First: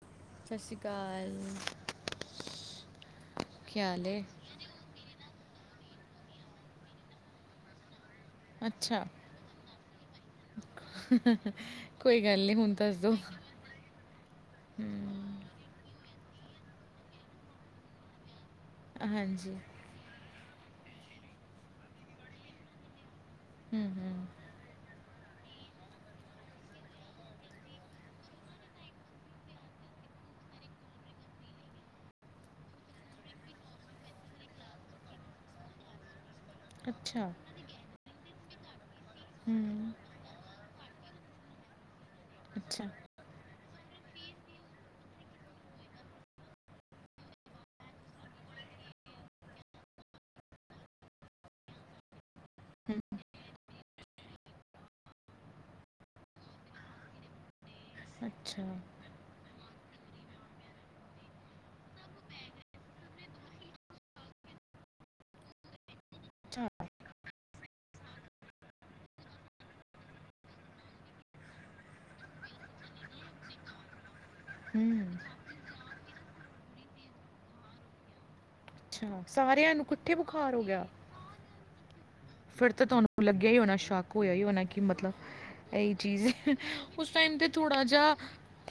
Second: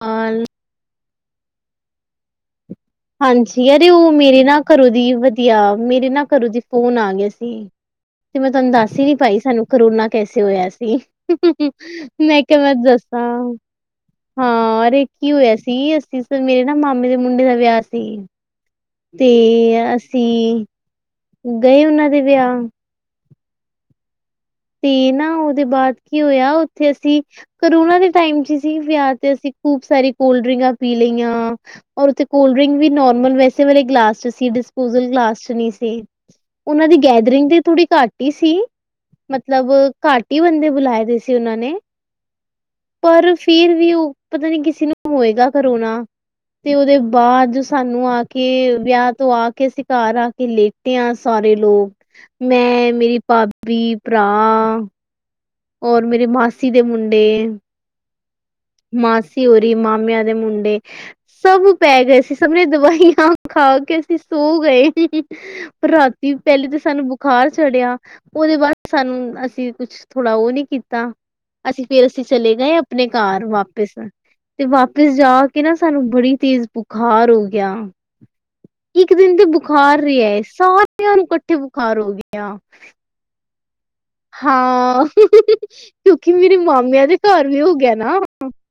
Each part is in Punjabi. ਆ ਸਤਿ ਸ਼੍ਰੀ ਅਕਾਲ। ਹਾਂਜੀ, ਕੀ ਯਰੇ ਹਾਲ ਉਹ ਹੈ ਮੇਰੇ ਨਾ ਘਰੋਂ ਦੀ ਵਧੀਆ, ਮੇਰੇ ਨਾ ਘਰੋਂ ਦੀ ਫੋਨ ਆ ਗਿਆ ਸੀ। ਤੇ ਮੈਂ ਤੁਹਾਨੂੰ ਦੱਸ ਅੱਛਾ ਹੀ ਨੀ ਪਾਈ ਸਾਨੂੰ ਕਰੋਨਾ ਕੈਸੇ ਹੋਇਆ ਸੀ। ਕੋਈ ਮੈਂ ਗੱਲ ਨਹੀਂ ਕਿਹਾ, ਮੈਂ ਹੁਣ ਦੱਸ ਦੋ ਦੱਸਾ। ਹਾਂ, ਅਰੇ ਕੀ ਹੋਇਆ ਸੀ, ਅੱਸੀ ਤੋਂ ਮੇਰੇ ਨਾ ਮਾਮੇ ਦੇ ਮੁੰਡੇ ਦਾ ਵਿਆਹ ਸੀ। ਤੇ ਹਾਂਜੀ ਅਸੀਂ ਗਏ ਉਹਨਾਂ ਦੇ ਵਿਆਹ ਹੂੰ ਤੇ ਨਾ ਉਹਦੇ ਬਾਅਦ ਕੀ ਹੋਇਆ। ਉੱਥੇ ਅਸੀਂ ਕਰੋਨਾ ਦੇ ਟੈਮ ਚ ਸੀ, ਵਿਆਹ ਤੇ ਅਸੀਂ ਖੂਬ ਸਾਰੀ ਕੋਲਡ ਡ੍ਰਿੰਕਾਂ ਪੀ ਲਈਆਂ। ਔਰ ਉਥੇ ਕੋਲਡ ਡਰਿੰਕ ਵੀ ਨੋਰਮਲ ਵੈਸੇ ਵਾਲੇ ਗਲਾਸ ਚ ਸੀ, ਡਿਸਪੋਜਲ ਗਲਾਸ ਚ ਨੀ ਸੀ। ਉਹਨਾਂ ਦੀ ਅੱਛਾ ਗੈਦਰਿੰਗ ਦੀ ਥੋੜ੍ਹੀ ਘੱਟ ਹੀ ਸੀ। ਮਤਲਬ ਹੂੰ ਘਾਟੀ ਬੰਦੇ ਬੁਲਾਏ ਦੇ ਸੀ, ਉਹਨਾਂ ਨੇ ਅੱਛਾ। ਪਰ ਫਿਰ ਵੀ ਉਹ ਪਤਾ ਨੀ ਕਿਸੇ ਨੂੰ ਹੋਏਗਾ ਕਰਾਉਣਾ। ਤੇ ਉਹਦੇ ਬਾਅਦ, ਸਾਨੂੰ ਆ ਕੇ ਵਿਆਹ ਤੋਂ ਆ ਕੇ ਸੀ, ਕਾਰ ਆ ਕੇ ਲੇ ਤੇ ਆ ਸਾਰੇ ਲੋਕ, ਮੈਂ ਮੇਰੀ, ਭਾਬੀ, ਭਰਾ ਔਰ ਮੇਰੇ ਮਾਸੀ ਦੇ ਮੁੰਡੇ ਅੱਛਾ। ਮਾਸੀ ਓਰੀ ਮਾਮਿਆਂ ਦੇ ਮੁੰਡੇ। ਸਭ ਪੈ ਗਏ ਸੀ, ਸਭਣੇ ਦਵਾਈਆਂ ਖਾ ਕੇ ਅਸੀਂ ਸੋ ਗਏ। ਪਰ ਰਾਤੀ ਪਹਿਲੇ ਅੱਛਾ ਤਾਂ ਸਾਨੂੰ ਬੁਖਾਰ ਚੜਿਆ ਉਹਦੇ ਬਾਅਦ ਸਾਨੂੰ, ਅਸੀਂ ਕੁਛ ਥੋੜਾ ਉਹ ਨੀ ਕੀਤਾ। ਅਸੀਂ ਫੇਰ ਅਸੀਂ ਚਲੇ ਗਏ, ਆਪਣੇ ਕਾਰ ਵਾਪਿਸ ਤੇ ਵਾਪਿਸ ਹੂੰ ਜਾ ਕੇ ਨਾ ਸਾਨੂੰ ਬੜੀ ਤੇਜ਼ ਬੁਖਾਰ ਹੋ ਗਿਆ। ਇੱਕ ਅੱਛਾ ਦਿਨ ਤੇ ਸਾਰਿਆਂ ਨੂੰ ਬੁਖਾਰ ਇਕੱਠੇ ਰਿਹਾ ਹੈ, ਬੁਖਾਰ ਹੋ ਗਿਆ ਸਾਰਿਆਂ ਨੂੰ ਇਕੱਠੇ ਬੁਖਾਰ ਹੋ ਗਏ। ਫਿਰ ਤਾਂ ਤੁਹਾਨੂੰ ਲੱਗਿਆ ਹੀ ਹੋਣਾ ਸ਼ੌਕ ਹਾਂ, ਚੀਜ਼ ਕਿਉਂਕਿ ਹੈ। ਮੇਰੇ ਮਾਮਿਆਂ ਉਸ ਦੇ ਟਾਈਮ ਤੇ ਘਰ ਵੀ ਹੋ ਥੋੜਾ ਗਿਆ ਜਿਹਾ ਨਾ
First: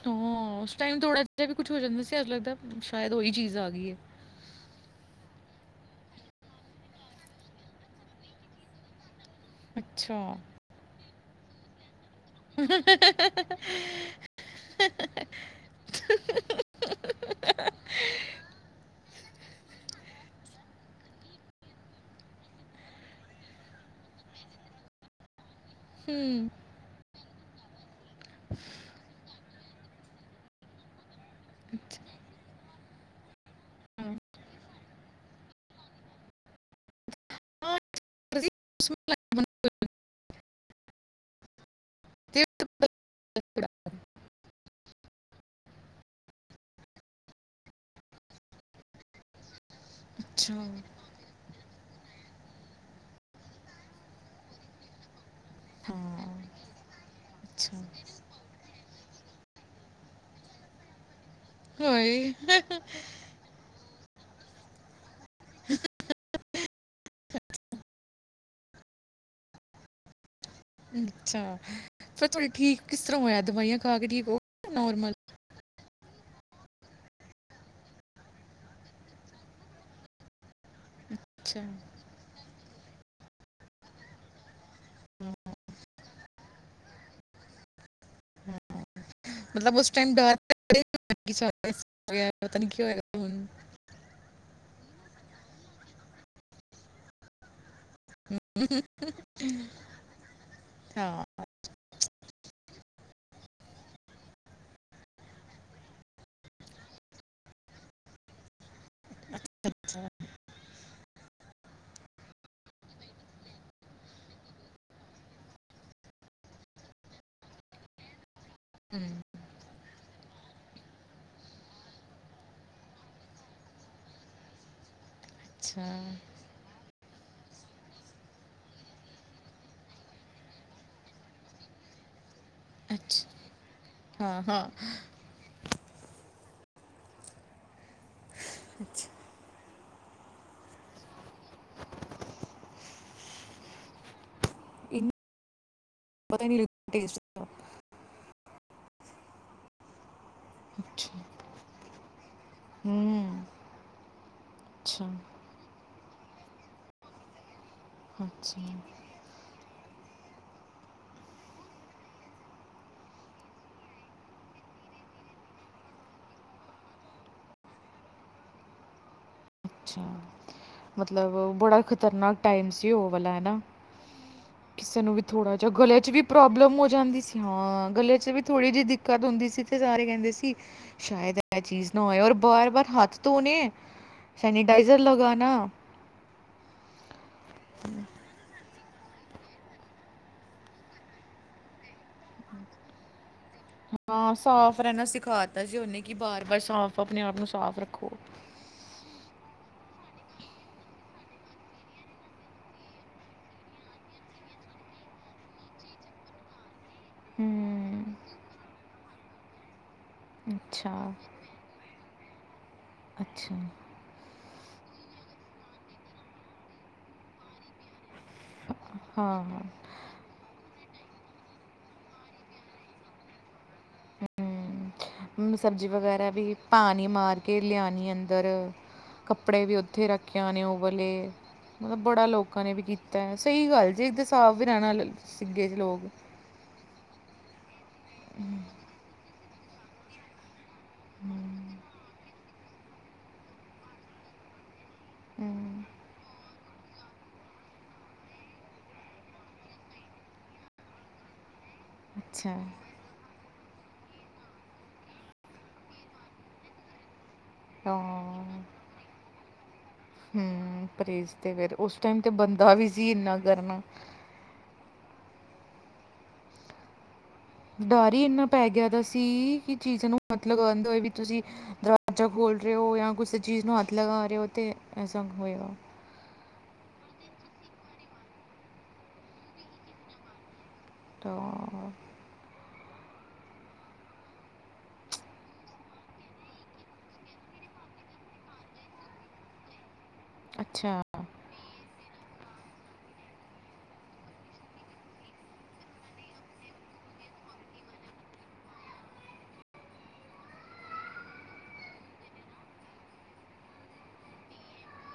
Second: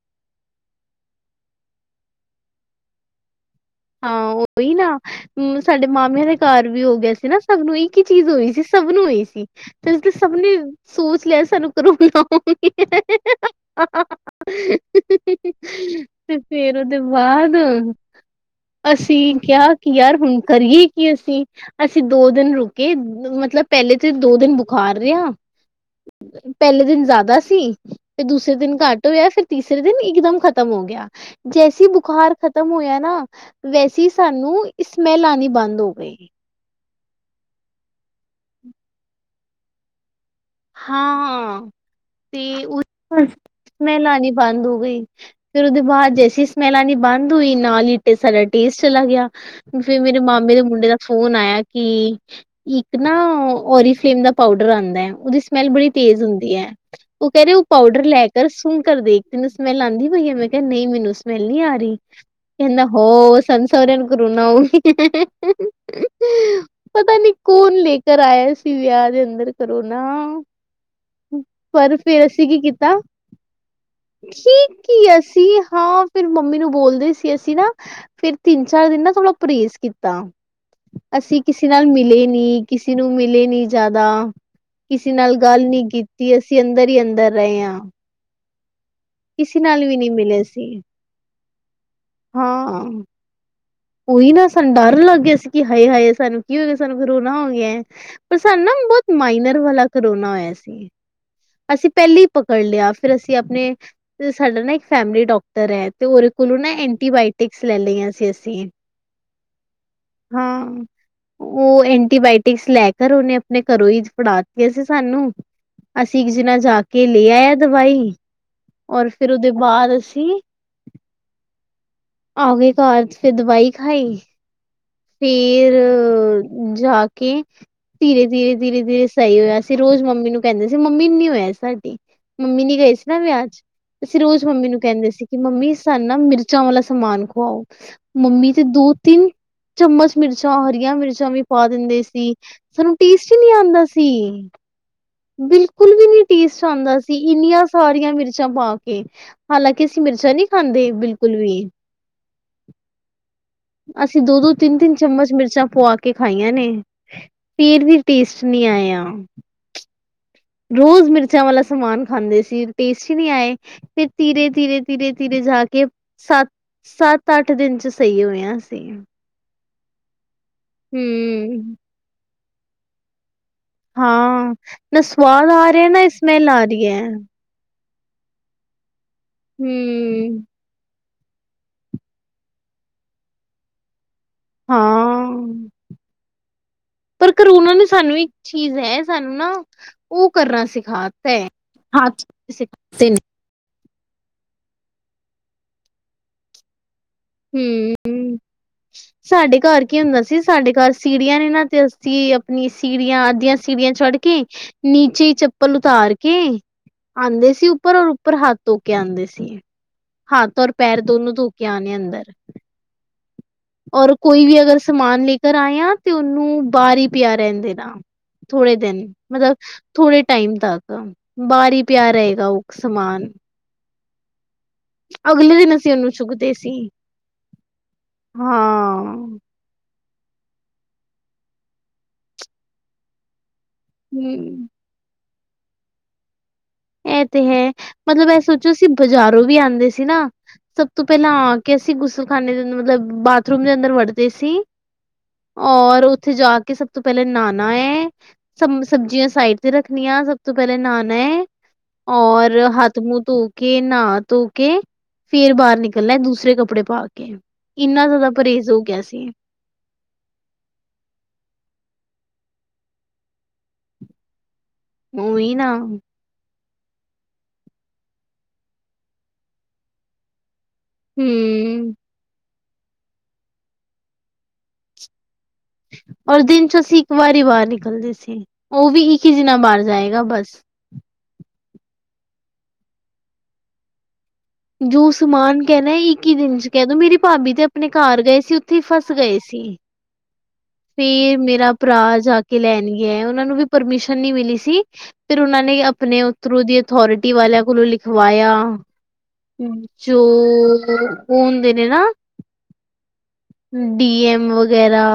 ਹਾਂ। ਉਸ ਟਾਈਮ ਥੋੜਾ ਜਿਹਾ ਵੀ ਕੁਛ ਹੋ ਜਾਂਦਾ ਸੀ ਲੱਗਦਾ ਸ਼ਾਇਦ ਉਹੀ ਚੀਜ਼ ਆ ਗਈ ਹੈ। ਹਾਂ, ਉਹੀ ਨਾ। ਮ ਸਾਡੇ ਮਾਮਿਆਂ ਦੇ ਘਰ ਵੀ ਹੋ ਗਿਆਏ ਸੀ ਨਾ, ਸਭ ਨੂੰ ਇੱਕ ਚੀਜ਼ ਹੋਈ ਸੀ। ਸਭ ਨੂੰ ਹੋਈ ਸੀ। ਤੇ ਅੱਛਾ ਸਭ ਨੇ ਸੋਚ ਲਿਆ, ਸਾਨੂੰ ਕਰੋਨਾ ਤੇ ਫੇਰ ਉਹਦੇ ਬਾਅਦ ਅਸੀਂ ਕਿਹਾ ਕਿ ਯਾਰ ਹੁਣ ਕਰੀਏ ਕੀ ਅਸੀਂ? ਅਸੀਂ ਦੋ ਦਿਨ ਰੁਕੇ ਮਤਲਬ ਪਹਿਲੇ ਤੇ ਦੋ ਦਿਨ ਬੁਖਾਰ ਰਿਹਾ ਹੂੰ ਪਹਿਲੇ ਦਿਨ ਜ਼ਿਆਦਾ ਸੀ ਤੇ ਦੂਸਰੇ ਦਿਨ ਘੱਟ ਹੋਇਆ ਫਿਰ ਤੀਸਰੇ ਦਿਨ ਇਕਦਮ ਖ਼ਤਮ ਹੋ ਗਿਆ। ਜੈਸੀ ਅੱਛਾ ਬੁਖਾਰ ਖ਼ਤਮ ਹੋਇਆ ਨਾ ਵੈਸੇ ਹਾਂ, ਸਾਨੂੰ ਇਸਮੈਲ ਆਉਣੀ ਬੰਦ ਹੋ ਗਈ। ਤੁਸੀਂ ਉਸ ਹਾਂ, ਹਾਂ ਮੌਕੇ ਤੇ ਪਤਾ ਲੱਗਾ। ਉਸਮੈ ਲ ਆਣੀ ਬੰਦ ਹੋ ਗਈ ਫਿਰ ਉਹਦੇ ਬਾਅਦ ਜੈਸੀ ਸਮੈਲ, ਆਨੀ ਬੰਦ ਹੋਈ ਨਾਲ ਹੀਟੇ ਸਾਡਾ ਟੇਸਟ ਚਲਾ ਗਿਆ। ਫਿਰ ਮੇਰੇ ਮਾਮੇ ਦੇ ਅੱਛਾ ਮੁੰਡੇ ਦਾ ਫੋਨ ਆਇਆ ਕਿ ਇੱਕ ਨਾ ਓਰੀਜ ਫਲੇਮ ਦਾ ਪਾਊਡਰ ਆਉਂਦਾ ਹੈ, ਉਹਦੀ ਸਮੈਲ ਬੜੀ ਤੇਜ਼ ਹਾਂ ਹੁੰਦੀ ਹੈ। ਉਹ ਕਹਿ ਰ ਉਹ ਅੱਛਾ ਪਾਊਡਰ ਲੈ ਕਰ ਸੁਣ ਕਰ ਦੇਖ ਤੈਨੂੰ ਸਮੈਲ ਆਉਂਦੀ ਬਈਆ, ਮੈਂ ਕਿਹਾ ਨਹੀਂ ਮੈਨੂੰ ਸਮੈਲ ਨਹੀਂ ਆ ਰਹੀ। ਹਾਏ ਕਹਿਂਦਾ ਹੋ ਸਨ ਸਾਰੇਆਂ ਨੂੰ ਕਰੋਨਾ ਹੋ। ਪਤਾ ਨੀ ਕੌਣ ਲੈਕਰ ਆਇਆ ਸੀ ਵਿਯਾ ਦੇ ਅੰਦਰ ਕਰੋਨਾ। ਅੱਛਾ ਪਰ ਫੇਰ ਫਿਰ ਅਸੀਂ ਤੁਹਾਡੇ ਕੀ ਠੀਕ ਕੀਤਾ, ਕਿਸ ਤਰ੍ਹਾਂ ਹੋਇਆ ਦਵਾਈਆਂ ਖਾ ਕੇ ਹੋ ਗਏ ਠੀਕ ਹੀ ਨਾਰਮਲ ਅਸ ਤੀਰ ਹਾਅ, ਫਿਰ ਮੰਮੀ ਨੂੰ ਬੋਲਦੇ ਸੀ ਅਸੀਂ ਨਾ ਫਿਰ ਤਿੰਨ-ਚਾਰ ਦਿਨ ਨਾ ਥੋੜ੍ਹਾ ਪਰੇਜ ਕੀਤਾ। ਅਸੀਂ ਅੱਛਾ ਕਿਸੀ ਨਾਲ ਮਿਲੇ ਨੀ, ਕਿਸੀ ਨੂੰ ਮਿਲੇ ਨੀ ਜਯਾਦਾ। ਨਾਲ ਗੱਲ ਨੀ ਕੀਤੀ ਅਸੀ ਅੰਦਰ ਈ ਅੰਦਰ ਰਏ ਆਂ। ਮਤਲਬ ਉਸ ਨਹੀਂ ਟਾਈਮ ਡਰ ਮਿਲੇ [inaudible] ਸੀ ਪਤਾ ਨੀ ਹਾਂ ਹੀ ਹੋਏਗਾ ਹੁਣ? ਉਹੀ ਨਾ ਸਾਨੂੰ ਡਰ ਲੱਗ ਗਿਆ ਸੀ ਕਿ ਹਾਏ-ਹਾਏ ਸਾਨੂੰ ਕੀ ਹੋ ਗਿਆ ਸਾਨੂੰ ਫਿਰ ਕਰੋਣਾ ਹੋ ਗਿਆ ਐ। ਪਰ ਸਨ ਨਾ ਬਹੁਤ ਮਾਈਨਰ ਵਾਲਾ ਕਰੋਨਾ ਹੋਇਆ ਸੀ। ਹਾਂ ਅਸੀਂ ਪਹਿਲੇ ਈ ਪਕੜ ਲਿਆ ਫਿਰ ਅਸੀਂ ਆਪਣੇ ਤੇ ਸਾਡਾ ਨਾ ਇੱਕ ਫੈਮਿਲੀ ਡਾਕਟਰ ਐ ਤੇ ਉਹਦੇ ਕੋਲੋਂ ਨਾ ਐਂਟੀਬਾਇਓਟਿਕਸ ਲੈ ਲਈਆਂ ਸੀ ਅਸੀਂ। ਅੱਛਾ। [unintelligible] ਹਾਂ। ਉਹ ਐਂਟੀਬਾਇਓਟਿਕਸ ਲੈ ਕਰ ਉਹਨੇ ਆਪਣੇ ਘਰੋਂ ਈ ਜ ਫੜਾਤੀਆਂ ਸੀ ਸਾਨੂੰ। ਅਸੀਂ ਇੱਕ ਜਨਾ ਜਾਕੇ ਲੈ ਆਇਆ ਦਵਾਈ ਔਰ ਹਮ, ਫਿਰ ਉਹਦੇ ਬਾਅਦ ਅਸੀਂ ਆ ਗਏ ਘਰ 'ਚ ਫਿਰ ਦਵਾਈ ਖਾਈ। ਫਿਰ ਅੱਛਾ ਜਾ ਕੇ ਧੀਰੇ-ਧੀਰੇ-ਧੀਰੇ-ਧੀਰੇ ਸਹੀ ਹੋਇਆ ਸੀ ਰੋਜ਼ ਮੰਮੀ ਨੂੰ ਕਹਿੰਦੇ ਸੀ ਮੰਮੀ ਨੀ ਹੋਇਆ ਸਾਡੀ। ਮੰਮੀ ਨੀ ਗਏ ਸੀ ਨਾ ਅੱਛਾ ਵਿਆਹ 'ਚ ਅਸੀਂ ਹਾਂ ਰੋਜ਼ ਹਾਂ ਮੰਮੀ ਨੂੰ ਕਹਿੰਦੇ ਸੀ। ਕਿ ਮੰਮੀ ਸਨ ਨਾ ਮਿਰਚਾਂ ਵਾਲਾ ਸਮਾਨ ਖਵਾਓ ਮੰਮੀ ਤੇ ਦੋ- ਅੱਛਾ ਤਿੰਨ ਚਮਚ ਮਿਰਚਾਂ ਹਰੀਆਂ ਮਿਰਚਾਂ ਵੀ ਪਾ ਦਿੰਦੇ ਸੀ ਸਾਨੂੰ ਟੇਸਟ ਈ ਨੀ ਆਂਦਾ ਸੀ। ਇਹਨੂੰ ਬਿਲਕੁਲ, ਵੀ ਨੀ ਪਤਾ ਨਹੀਂ ਟੇਸਟ ਲੱਗਦਾ ਆਂਦਾ ਸੀ। ਟੇਸਟ ਇੰਨੀਆਂ ਸਾਰੀਆਂ ਮਿਰਚਾਂ ਪਾ ਕੇ ਹਾਲਾਂਕਿ ਅਸੀਂ ਮਿਰਚਾਂ ਨੀ ਖਾਂਦੇ ਅੱਛਾ ਬਿਲਕੁਲ ਵੀ। ਹੂੰ। ਅਸੀਂ ਦੋ-ਦੋ, ਤਿੰਨ-ਤਿੰਨ ਅੱਛਾ ਚਮਚ ਮਿਰਚਾਂ ਪੁਆ ਕੇ ਖਾਈਆਂ ਨੇ। ਫੇਰ ਵੀ ਟੇਸਟ ਅੱਛਾ ਨੀ ਆਇਆ। ਰੋਜ਼ ਮਿਰਚਾਂ ਵਾਲਾ ਸਮਾਨ ਖਾਂਦੇ ਸੀ ਟੇਸਟ ਈ ਨੀ ਆਏ। ਫੇਰ ਧੀਰੇ-ਧੀਰੇ-ਧੀਰੇ-ਧੀਰੇ ਜਾ ਕੇ ਸਤ ਸੱਤ-ਅੱਠ ਦਿਨ 'ਚ ਸਹੀ ਹੋਇਆ ਅਸੀ। ਅੱਛਾ, ਮਤਲਬ ਹੂੰ ਬੜਾ ਖ਼ਤਰਨਾਕ ਟਾਈਮ ਸੀ ਉਹ ਵਾਲਾ ਹੈਨਾ। ਹਾਂ, ਨਾ ਸਵਾਦ ਆ ਰਿਹਾ, ਗਲੇ ਨਾ 'ਚ ਵੀ ਇਸਮੈਲ ਆ ਪ੍ਰੋਬਲਮ ਹੋ ਰਹੀ ਐ। ਜਾਂਦੀ ਸੀ ਹਾਂ ਗਲੇ 'ਚ ਵੀ ਥੋੜੀ ਜਿਹੀ ਦਿੱਕਤ ਹੁੰਦੀ ਸੀ ਤੇ ਸਾਰੇ ਕਹਿੰਦੇ ਹੂੰ ਸੀ ਸ਼ਾਇਦ ਇਹ ਚੀਜ਼ ਨਾ ਹੋਏ ਔਰ ਬਾਰ-ਬਾਰ ਹੱਥ ਧੋਣੇ, ਸੈਨੀਟਾਈਜ਼ਰ ਹਾਂ ਲਗਾਨਾ। ਪਰ ਕਰੋਣਾ ਨੇ ਸਾਨੂੰ ਵੀ ਚੀਜ਼ ਹੈ ਸਾਨੂੰ ਨਾ ਉਹ ਕਰਨਾ ਸਿਖਾ ਤੇ ਹਥ ਧੋਣੇ ਸੀਖਾ [unintelligible] ਹਾਂ, ਸਾਫ਼ ਰਹਿਣਾ ਸਿਖਾ ਦਿੱਤਾ ਸੀ ਉਹਨੇ ਕਿ ਬਾਰ-ਬਾਰ ਸਾਫ਼ ਆਪਣੇ-ਆਪ ਨੂੰ ਸਾਫ਼ ਰੱਖੋ। ਹੂੰ [inaudible] ਸਾਡੇ ਘਰ ਕੀ ਹੁੰਦਾ ਸੀ ਸਾਡੇ ਘਰ ਸੀੜੀਆਂ ਨੇ ਨਾਂ ਤੇ ਅਸੀਂ ਆਪਣੀ ਸੀੜੀਆਂ ਅੱਧੀਆਂ ਸੀੜੀਆਂ ਚੜ ਕੇ ਨੀਚੇ ਈ ਚੱਪਲ ਉਤਾਰ ਕੇ। ਆਉਂਦੇ ਸੀ ਉੱਪਰ ਹੂੰ ਔਰ ਉੱਪਰ ਹੱਥ ਧੋ ਕੇ ਆਂਦੇ ਸੀ। ਹੱਥ ਔਰ ਪੈਰ ਅੱਛਾ ਦੋਨੋ ਧੋ ਕੇ ਆਣੇ ਅੰਦਰ। ਅੱਛਾ। ਔਰ ਕੋਈ ਵੀ ਅਗਰ ਸਮਾਨ ਲੈ ਕਰ ਆਇਆ ਤੇ ਉਹਨੂੰ ਬਾਹਰ ਈ ਪਿਆ ਰਹਿਣ ਦੇ ਨਾ। ਥੋੜੇ ਦਿਨ ਹਾਂ ਮਤਲਬ ਹਾਂ ਥੋੜੇ ਟਾਈਮ ਤੱਕ ਬਾਹਰ ਈ ਪਿਆ ਰਹੇਗਾ ਉਹ ਸਮਾਨ। ਅਗਲੇ ਦਿਨ ਸਬਜ਼ੀ ਅਸੀਂ ਉਹਨੂੰ ਵਗੈਰਾ ਵੀ ਚੁੱਕਦੇ ਸੀ ਪਾਣੀ ਮਾਰ ਕੇ ਲਿਆਣੀ ਅੰਦਰ ਹਾਂ ਕੱਪ ਕੱਪੜੇ ਵੀ ਉੱਥੇ ਰੱਖੇ ਆਨੇ ਉਹ ਵਾਲੇ ਮਤਲਬ ਬੜਾ ਲੋਕਾਂ ਨੇ ਵੀ ਕੀਤਾ ਸਹੀ ਗੱਲ ਜੇ ਇੱਧਰ ਸਾਫ ਹਮ ਵੀ ਰਹਿਣਾ ਸੀਖ ਗਏ ਸੀ ਲੋਕ। ਇਹ ਤੇ ਹੈ, ਮਤਲਬ ਇਹ ਸੋਚੋ ਸੀ ਬਾਜ਼ਾਰੋਂ ਵੀ ਆਉਂਦੇ ਸੀ ਨਾ ਸਭ ਤੋਂ ਪਹਿਲਾਂ ਆ ਕੇ ਅਸੀਂ ਗੁਸਲਖਾਨੇ ਦੇੰ ਅੰਦਰ ਮਤਲਬ ਬਾਥਰੂਮ ਦੇ ਅੰਦਰ ਵੜਦੇ ਸੀ। ਹੂੰ ਔਰ ਉੱਥੇ ਜਾ ਕੇ ਸਭ ਸਬ ਤੋਂ ਪਹਿਲਾਂ ਨਹਾਣਾ ਏ ਸ ਸਬਜ਼ੀਆਂ ਸਾਈਡ ਤੇ ਰੱਖਣੀਆਂ ਸਭ ਤੋਂ ਪਹਿਲਾਂ ਨਹਾਣਾ ਐ। ਔਰ ਅੱਛਾ ਹਥ ਮੂੰਹ ਧੋ ਕੇ ਨ੍ਹਾ ਧੋ ਕੇ ਫੇਰ ਬਾਹਰ ਨਿਕਲਣਾ, ਦੂਸਰੇ ਕੱਪੜੇ ਪਾ ਕੇ। ਹਾਂ ਇੰਨਾ ਜ਼ਿਆਦਾ ਪਰਹੇਜ਼ ਹੋ ਗਿਆ ਸੀ। ਹੂੰ, ਪਰੇਜ਼ ਤੇ ਫੇਰ ਓਸ ਟਾਈਮ ਤੇ ਬਣਦਾ ਵੀ ਸੀ, ਇੰਨਾ ਕਰਨਾ। ਓਹੀ ਨਾ। ਡਰ ਹੀ ਇੰਨਾ ਪੈ ਗਿਆ ਦਾ ਸੀ, ਕਿ ਚੀਜ਼ ਨੂੰ ਮਤਲਬ ਅੰਦੇ ਹੋਏ ਵੀ ਤੁਸੀਂ ਦਰਵਾ ਵਾਜਾ ਖੋਲ ਰੇ ਹੋ, ਯਾ ਕੂਸੇ ਚੀਜ਼ ਨੂੰ ਹੱਥ ਲਗਾ ਰੇ ਹੋ ਤੇ ਐਸਾ ਹੋਏਗਾ। ਔਰ ਦਿਨ ਚ ਅਸੀਂ ਇੱਕ ਵਾਰੀ ਬਾਰ ਨਿਕਲਦੇ ਸੀ, ਓਹ ਵੀ ਇੱਕ ਹੀ ਜਨਾ ਬਾਰ ਜਾਏਗਾ ਬਸ। ਤੋ ਜੋ ਸਮਾਨ ਕੈਣੈ ਇੱਕੀ ਦਿਨ ਚ ਕੈ ਦੋ, ਮੇਰੀ ਭਾਬੀ ਤੇ ਅਪਣੇ ਘਰ ਗਏ ਸੀ ਉਥੇ ਹੀ ਫਸ ਗਏ ਸੀ। ਅੱਛਾ ਫੇਰ ਮੇਰਾ ਭਰਾ ਜਾ ਕੇ ਲੈਣ ਗਿਆ, ਓਹਨਾ ਨੂੰ ਵੀ ਪਰਮਿਸ਼ਨ ਨੀ ਮਿਲੀ ਸੀ। ਫਿਰ ਉਨਾਂ ਨੇ ਅਪਣੇ ਔਥਰੋਂ ਦੀ ਅਥੋਰਟੀ ਵਾਲਿਆਂ ਕੋਲੋਂ ਲਿਖਵਾਇਆ। ਜੋ ਹੁੰਦੇ ਨੇ ਨਾ। ਡੀ ਐਮ ਵਗੈਰਾ।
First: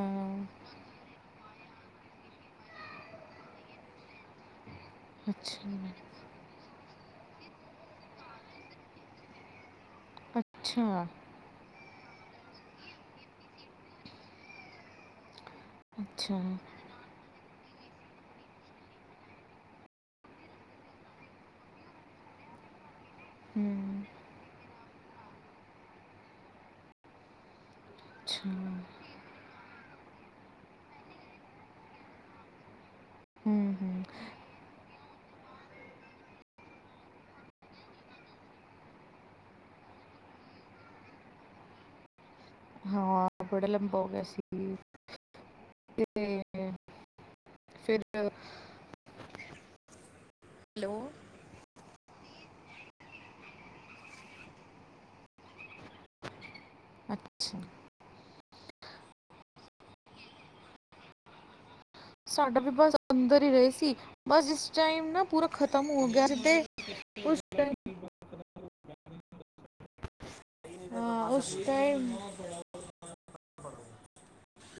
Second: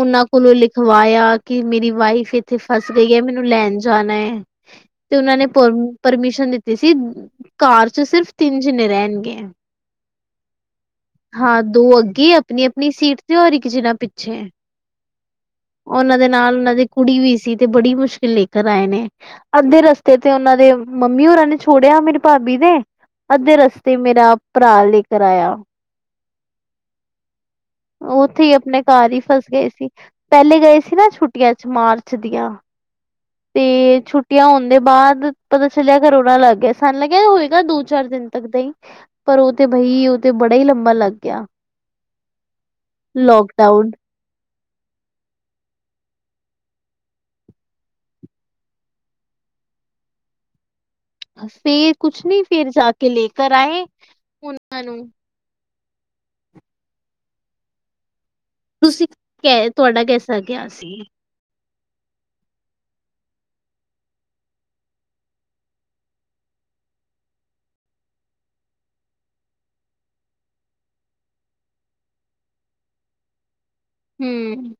ਉਨਾਂ ਕੋਲੋਂ ਲਿਖਵਾਇਆ, ਕਿ ਮੇਰੀ ਵਾਈਫ ਏਥੇ ਫਸ ਗਈ ਐ ਮੈਨੂੰ ਲੈਣ ਜਾਣਾ ਏ। ਤੇ ਉਨਾਂ ਨੇ ਅੱਛਾ ਜੀ ਪਰਮ ਮੈਡਮ ਪਰਮਿਸ਼ਨ ਦਿੱਤੀ ਸੀ, ਕਾਰ ਚ ਸਿਰਫ਼ ਤਿੰਨ ਜਣੇੇ ਰੈਣਗੇ। [unintelligible] ਅੱਛਾ। ਹਾਂ, ਦੋ ਅੱਗੇ ਅਪਣੀ-ਅਪਣੀ ਸੀਟ ਤੇ ਔਰ ਇੱਕ ਜਿਨਾ ਪਿੱਛੇ। ਔਨਾਂ ਦੇ ਅੱਛਾ ਨਾਲ ਹੂੰ ਔਨਾਂ ਦੀ ਕੁੜੀ ਵੀ ਸੀ, ਤੇ ਬੜੀ ਮੁਸ਼ਕਿਲ ਲੇਕਰ ਆਏ ਨੇ। ਅੱਧੇ ਰਸਤੇ ਤੇ ਔਨਾਂ ਦੇ ਮੰਮੀ ਹੋਰਾਂ, ਨੇ ਛੋੜਿਆ ਮੇਰੀ ਭਾਬੀ ਦੇ। ਅੱਧੇ ਰਸਤੇ ਮੇਰਾ ਭਰਾ ਲੇ ਕਰ ਆਇਆ। ਔ ਔਥੇ ਅੱਛਾ ਹੀ ਅਪਣੇ ਘਰ ਹੀ ਫਸ ਗਏ ਸੀ ਪੈਲੇ ਗਏ ਸੀ, ਨਾ ਛੁੱਟੀਆਂ ਚ ਮਾਰਚ ਦੀਆਂ ਹੂੰ ਤੇ ਹੂੰ ਛੁੱ ਛੁਟੀਆਂ ਹੋਣ ਦੇ ਬਾਦ ਪਤਾ ਚੱਲਿਆ, ਕਰੋਣਾ ਲੱਗ ਗਿਆ, ਸਾਨ ਲੱਗਿਆ ਹੋਏਗਾ, ਦੋ-ਚਾਰ ਦਿਨ ਤੱਕ ਦਾ ਹੀ। ਪਰ ਓਹ ਤੇ ਬਹੀ ਉਹ ਤੇ ਬੜਾ ਹੀ ਲੰਬਾ ਲੱਗ ਗਿਆ। ਆ ਬੜਾ ਲੋਕਡਾਊਨ। ਲੰਬਾ ਹੋ ਗਿਆ ਸੀ। ਤੇ ਫਿਰ ਹੈਲੋ ਫੇਰ ਕੁਛ ਨੀ ਫੇਰ ਜਾ ਕੇ ਲੇਕਰ ਆਏ, ਓਹਨਾਂ ਨੂੰ। ਅੱਛਾ। ਤੁਸੀਂ ਕੈ ਤੁਹਾਡਾ ਕੈਸਾ ਗਿਆ ਸੀ? ਸਾਡਾ ਵੀ ਬਸ ਅੰਦਰ ਹੀ ਰਹੇ ਸੀ, ਬਸ ਜਿਸ ਟਾਈਮ ਨਾ ਪੂਰਾ ਖਤਮ ਹੋ ਗਿਆ, ਜਿੱਦੇ ਉਸ ਟਾਈਮ ਹਾਂ, ਉਸ ਟਾਈਮ ਹੂੰ।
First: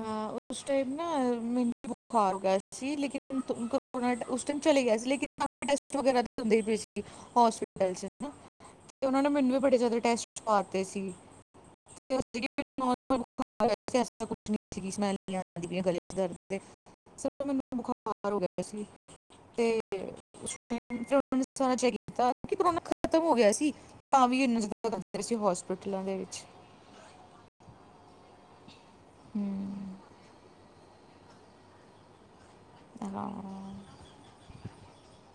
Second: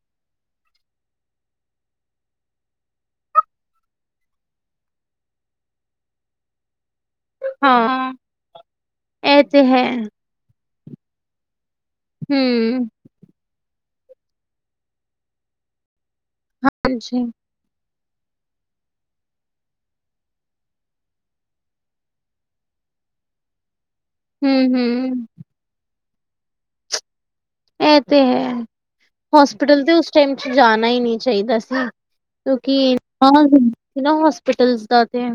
ਹਾਂ ਉਸ ਟਾਈਮ ਨਾ ਮੈਨੂੰ ਬੁਖਾਰ ਗਿਆ ਸੀ, ਲੇਕਿਨ [inaudible] ਉਸ ਟੈਮ ਚਲੇ ਗਿਆ ਸੀ, ਲੇਕਿਨ ਕਾਫੀ ਟੈਸਟ ਵਗੈਰਾ ਦੀ ਹੁੰਦੀ ਪਈ ਸੀ। ਹੋਸਪਿਟਲ ਚ ਹਾਂ। ਨਾ ਤੇ ਓਨਾਂ ਨੇ, ਇਹ ਮੈਨੂੰ ਵੀ ਤੇ ਬੜੇ ਹੈ। ਜੈਦਾ ਟੈਸਟ ਪਵਾਤੇ ਸੀ। [unintelligible] ਹੂੰ, ਨੋਰਮਲ ਬੁਖਾਰ ਹੋਇਆ ਸੀ, ਐਸਾ ਕੁਛ ਨੀ ਸੀ ਸਮੈਲ ਨੀ ਆਦੀ ਪੀ ਯਾ ਗਲੇ ਚ ਦਰਦ ਦੇ ਹਾਂਜੀ। ਸਗੋਂ ਮੈਨੂੰ ਬੁਖਾਰ ਹੋ ਗਿਆ ਸੀ। ਤੇ [unintelligible] ਸਾਰਾ ਚੈੱਕ ਕੀਤਾ, ਕਿ ਕਰੋਨਾ ਖਤਮ ਹੋ ਗਿਆ ਸੀ। ਤਾਂ ਵੀ ਇਨੀ ਜਿਦਾ ਹੂੰਦੇ ਹੂੰ-ਹੂੰ, ਸੀ, ਹੋਸਪਿਟਲਾਂ ਦੇ ਵਿੱਚ। ਐ ਤੇ ਹੈ ਹੋਸਪਿਟਲ ਤੇ ਹਮ, ਉਸ ਟਾਈਮ ਚ ਜਾਣਾ ਹੀ ਨਹੀਂ ਚਾਹੀਦਾ ਸੀ। ਕਿਉਂ ਕਿ ਹਾਂ [unintelligible] ਨਾ ਹੋਸਪਿਟਲ ਦਾ ਤੇ।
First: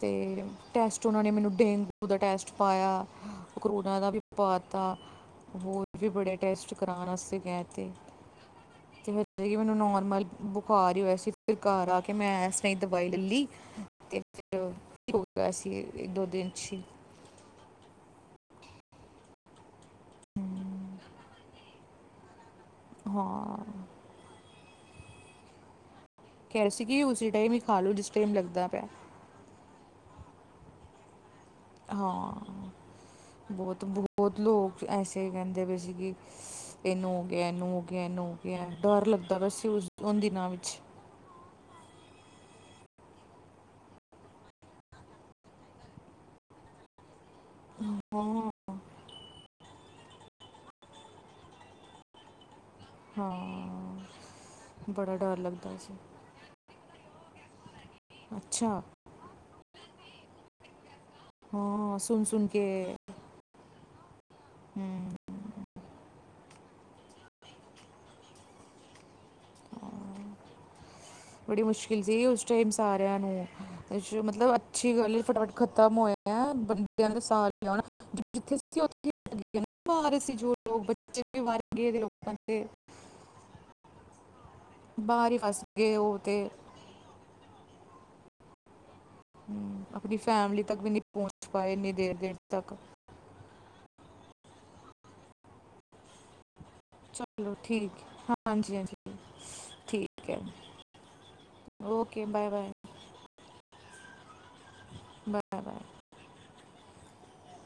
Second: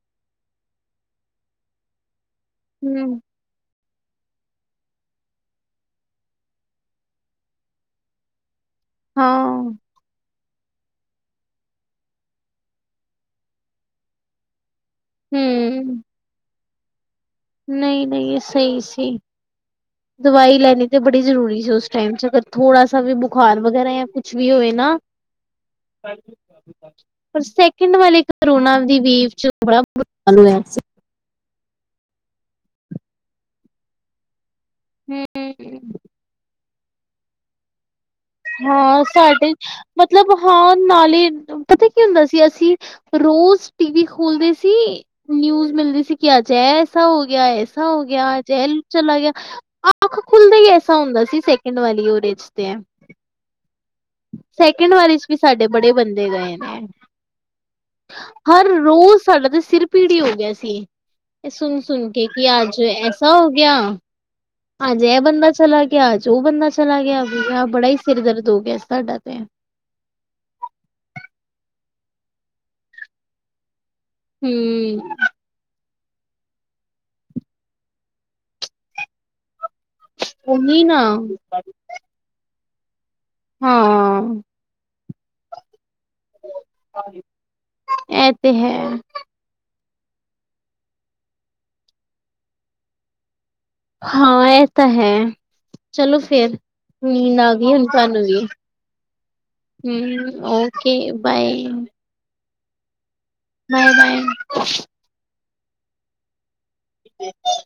ਤੇ ਟੈਸਟ ਓਹਨਾਂ ਨੇ ਮੈਨੂੰ ਡੇਂਗੂ ਦਾ ਟੈਸਟ ਪਾਇਆ। ਹੂੰ, ਕਰੋਨਾ ਦਾ ਵੀ ਪਾਤਾ, ਹੋਰ ਵੀ ਬੜੇ ਟੈਸਟ ਕਰਾਣ ਅਸਤੇ ਕੈ ਤੇ। ਤਿਵੇ ਵੇ ਕਿ ਹਾਂ। ਮੈਨੂੰ ਨੋਰਮਲ ਬੁਖਾਰ ਹੀ ਹੋਇਆ ਸੀ, ਫਿਰ ਘਰ ਆ ਕੇ ਮੈਂ ਐਸਰਾ ਹੀ ਦਵਾਈ ਲੱਲੀ। ਫਿਰ ਹੋ ਗਿਆ ਸੀ, ਹੂੰ, ਇੱਕ ਦੋ ਦਿਨ 'ਚ ਹੀ। ਨਹੀਂ-ਨਹੀਂ ਸਹੀ ਸੀ, ਦਵਾਈ ਲੈਣੀ ਤੇ ਬੜੀ ਜ਼ਰੂਰੀ ਸੀ, ਓਸ ਟਾਈਮ ਚ। ਥੋੜਾ ਸਾ ਵੀ ਹਾਂ ਬੁਖਾਰ ਵਗੈਰਾ ਜਾ ਕੁਛ ਵੀ ਹੋਏ ਨਾ ਕਹਿ ਰਹੇ ਸੀ ਕਿ ਉਸੇ ਪਰ ਟਾਈਮ ਹੀ ਖਾ ਲਓ ਸੈਕਿੰਡ ਜਿਸ ਵਾਲੇ ਟਾਈਮ ਲੱਗਦਾ ਕਰੋਨਾ ਪਿਆ ਦੀ ਵੇਵ ਚ ਬੜਾ ਬੁਰਾ ਹਾਲ ਹੋਇਆ ਸੀ। ਹਾਂ, ਬਹੁਤ ਬਹੁਤ ਲੋਕ ਐਸੇ ਕਹਿੰਦੇ ਪਏ ਹੂੰ। ਸੀ ਕਿ ਇਹਨੂੰ ਹੋ ਗਿਆ, ਇਹਨੂੰ ਹੋ ਗਿਆ, ਇਹਨੂੰ ਗਿਆ ਹਾਂ ਡਰ ਲੱਗਦਾ ਪਿਆ ਸਾਡੇ ਸੀ ਉਸ ਉਹਨਾਂ ਮਤਲਬ ਦਿਨਾਂ ਹਾਂ ਵਿੱਚ ਨਾਲੇ ਪਤਾ ਕੀ ਹੁੰਦਾ ਸੀ ਅਸੀਂ ਰੋਜ਼ ਟੀਵੀ ਖੋਲਦੇ ਸੀ, ਨਿਊਜ ਮਿਲਦੇ ਸੀ ਕਿ ਅੱਜ ਐਸਾ ਹੋ ਗਿਆ ਐਸਾ ਹੋ ਗਿਆ ਹਾਂ ਜਹਿਲ ਚਲਾ ਗਿਆ, ਅਖ ਖੁੱਲਦਾ ਹੀ ਐਸਾ ਹੁੰਦਾ ਸੀ ਸੈਕਿੰਡ ਵਾਲੀ ਓਰੇਜ ਤੇ ਹੈ ਹ ਸੈਕਿੰਡ ਵਾਲੇ ਚ ਵੀ ਸਾਡੇ ਬੜੇ ਬੰਦੇ ਗਏ ਨੇ। ਹਰ ਅੱਛਾ ਰੋਜ਼ ਸਾਡਾ ਤੇ ਸਿਰ ਪੀੜੀ ਹੋ ਗਿਆ ਸੀ ਸੁਣ- ਸੁਣ ਕੇ ਕੀ ਅਜ ਇਸ ਤਰਾ ਹੋ ਗਿਆ ਅੱਜ ਹਮ, ਇਹ ਬੰਦਾ ਚਲਾ ਗਿਆ, ਅੱਜ ਉਹ ਬੰਦਾ ਚਲਾ ਗਿਆ ਬੜਾ ਹੀ ਸਿਰ ਦਰਦ ਹੋ ਗਿਆ ਸਾਡਾ ਤੇ ਹਾਂ, ਬੜੀ ਮੁਸ਼ਕਿਲ ਸੀ ਉਸ ਟਾਈਮ ਸਾਰਿਆਂ ਨੂੰ, ਮਤਲਬ ਅੱਛੀ ਹੂੰ ਗਲੀ ਫਟਾਫਟ- ਖਤਮ ਹੋਇਆ ਪਿਆ, ਬੰਦਿਆਂ ਦਾ ਸਾਹ ਨਾ ਆਉਣਾ ਜਿੱਥੇ ਉੱਥੇ ਭਾਰ [unintelligible] ਜੋੋੜ ਉਹੀ ਬ ਨਾ ਵਰਗੇ ਉ ਹਾਂ ਬਾਹਰ ਹੀ ਫਸ ਗਏ ਉਹ ਤੇ ਹਾਂਜੀ ਇਹ ਤੇ ਹੈ ਹਮ, ਆਪਣੀ ਫੈਮਲੀ ਤੱਕ ਵੀ ਨਹੀਂ ਪਹੁੰਚ ਪਾਏ ਇੰਨੀ ਦੇਰ ਦੇਰ ਤੱਕ ਹਾਂ ਇਹ ਤਾਂ ਹੈ, ਚਲੋ ਫਿਰ ਚਲੋ ਠੀਕ, ਹਾਂਜੀ- ਹਾਂਜੀ ਠੀਕ ਹਮ ਹੈ okay bye okay bye bye bye bye bye bye ਠ [unintelligible]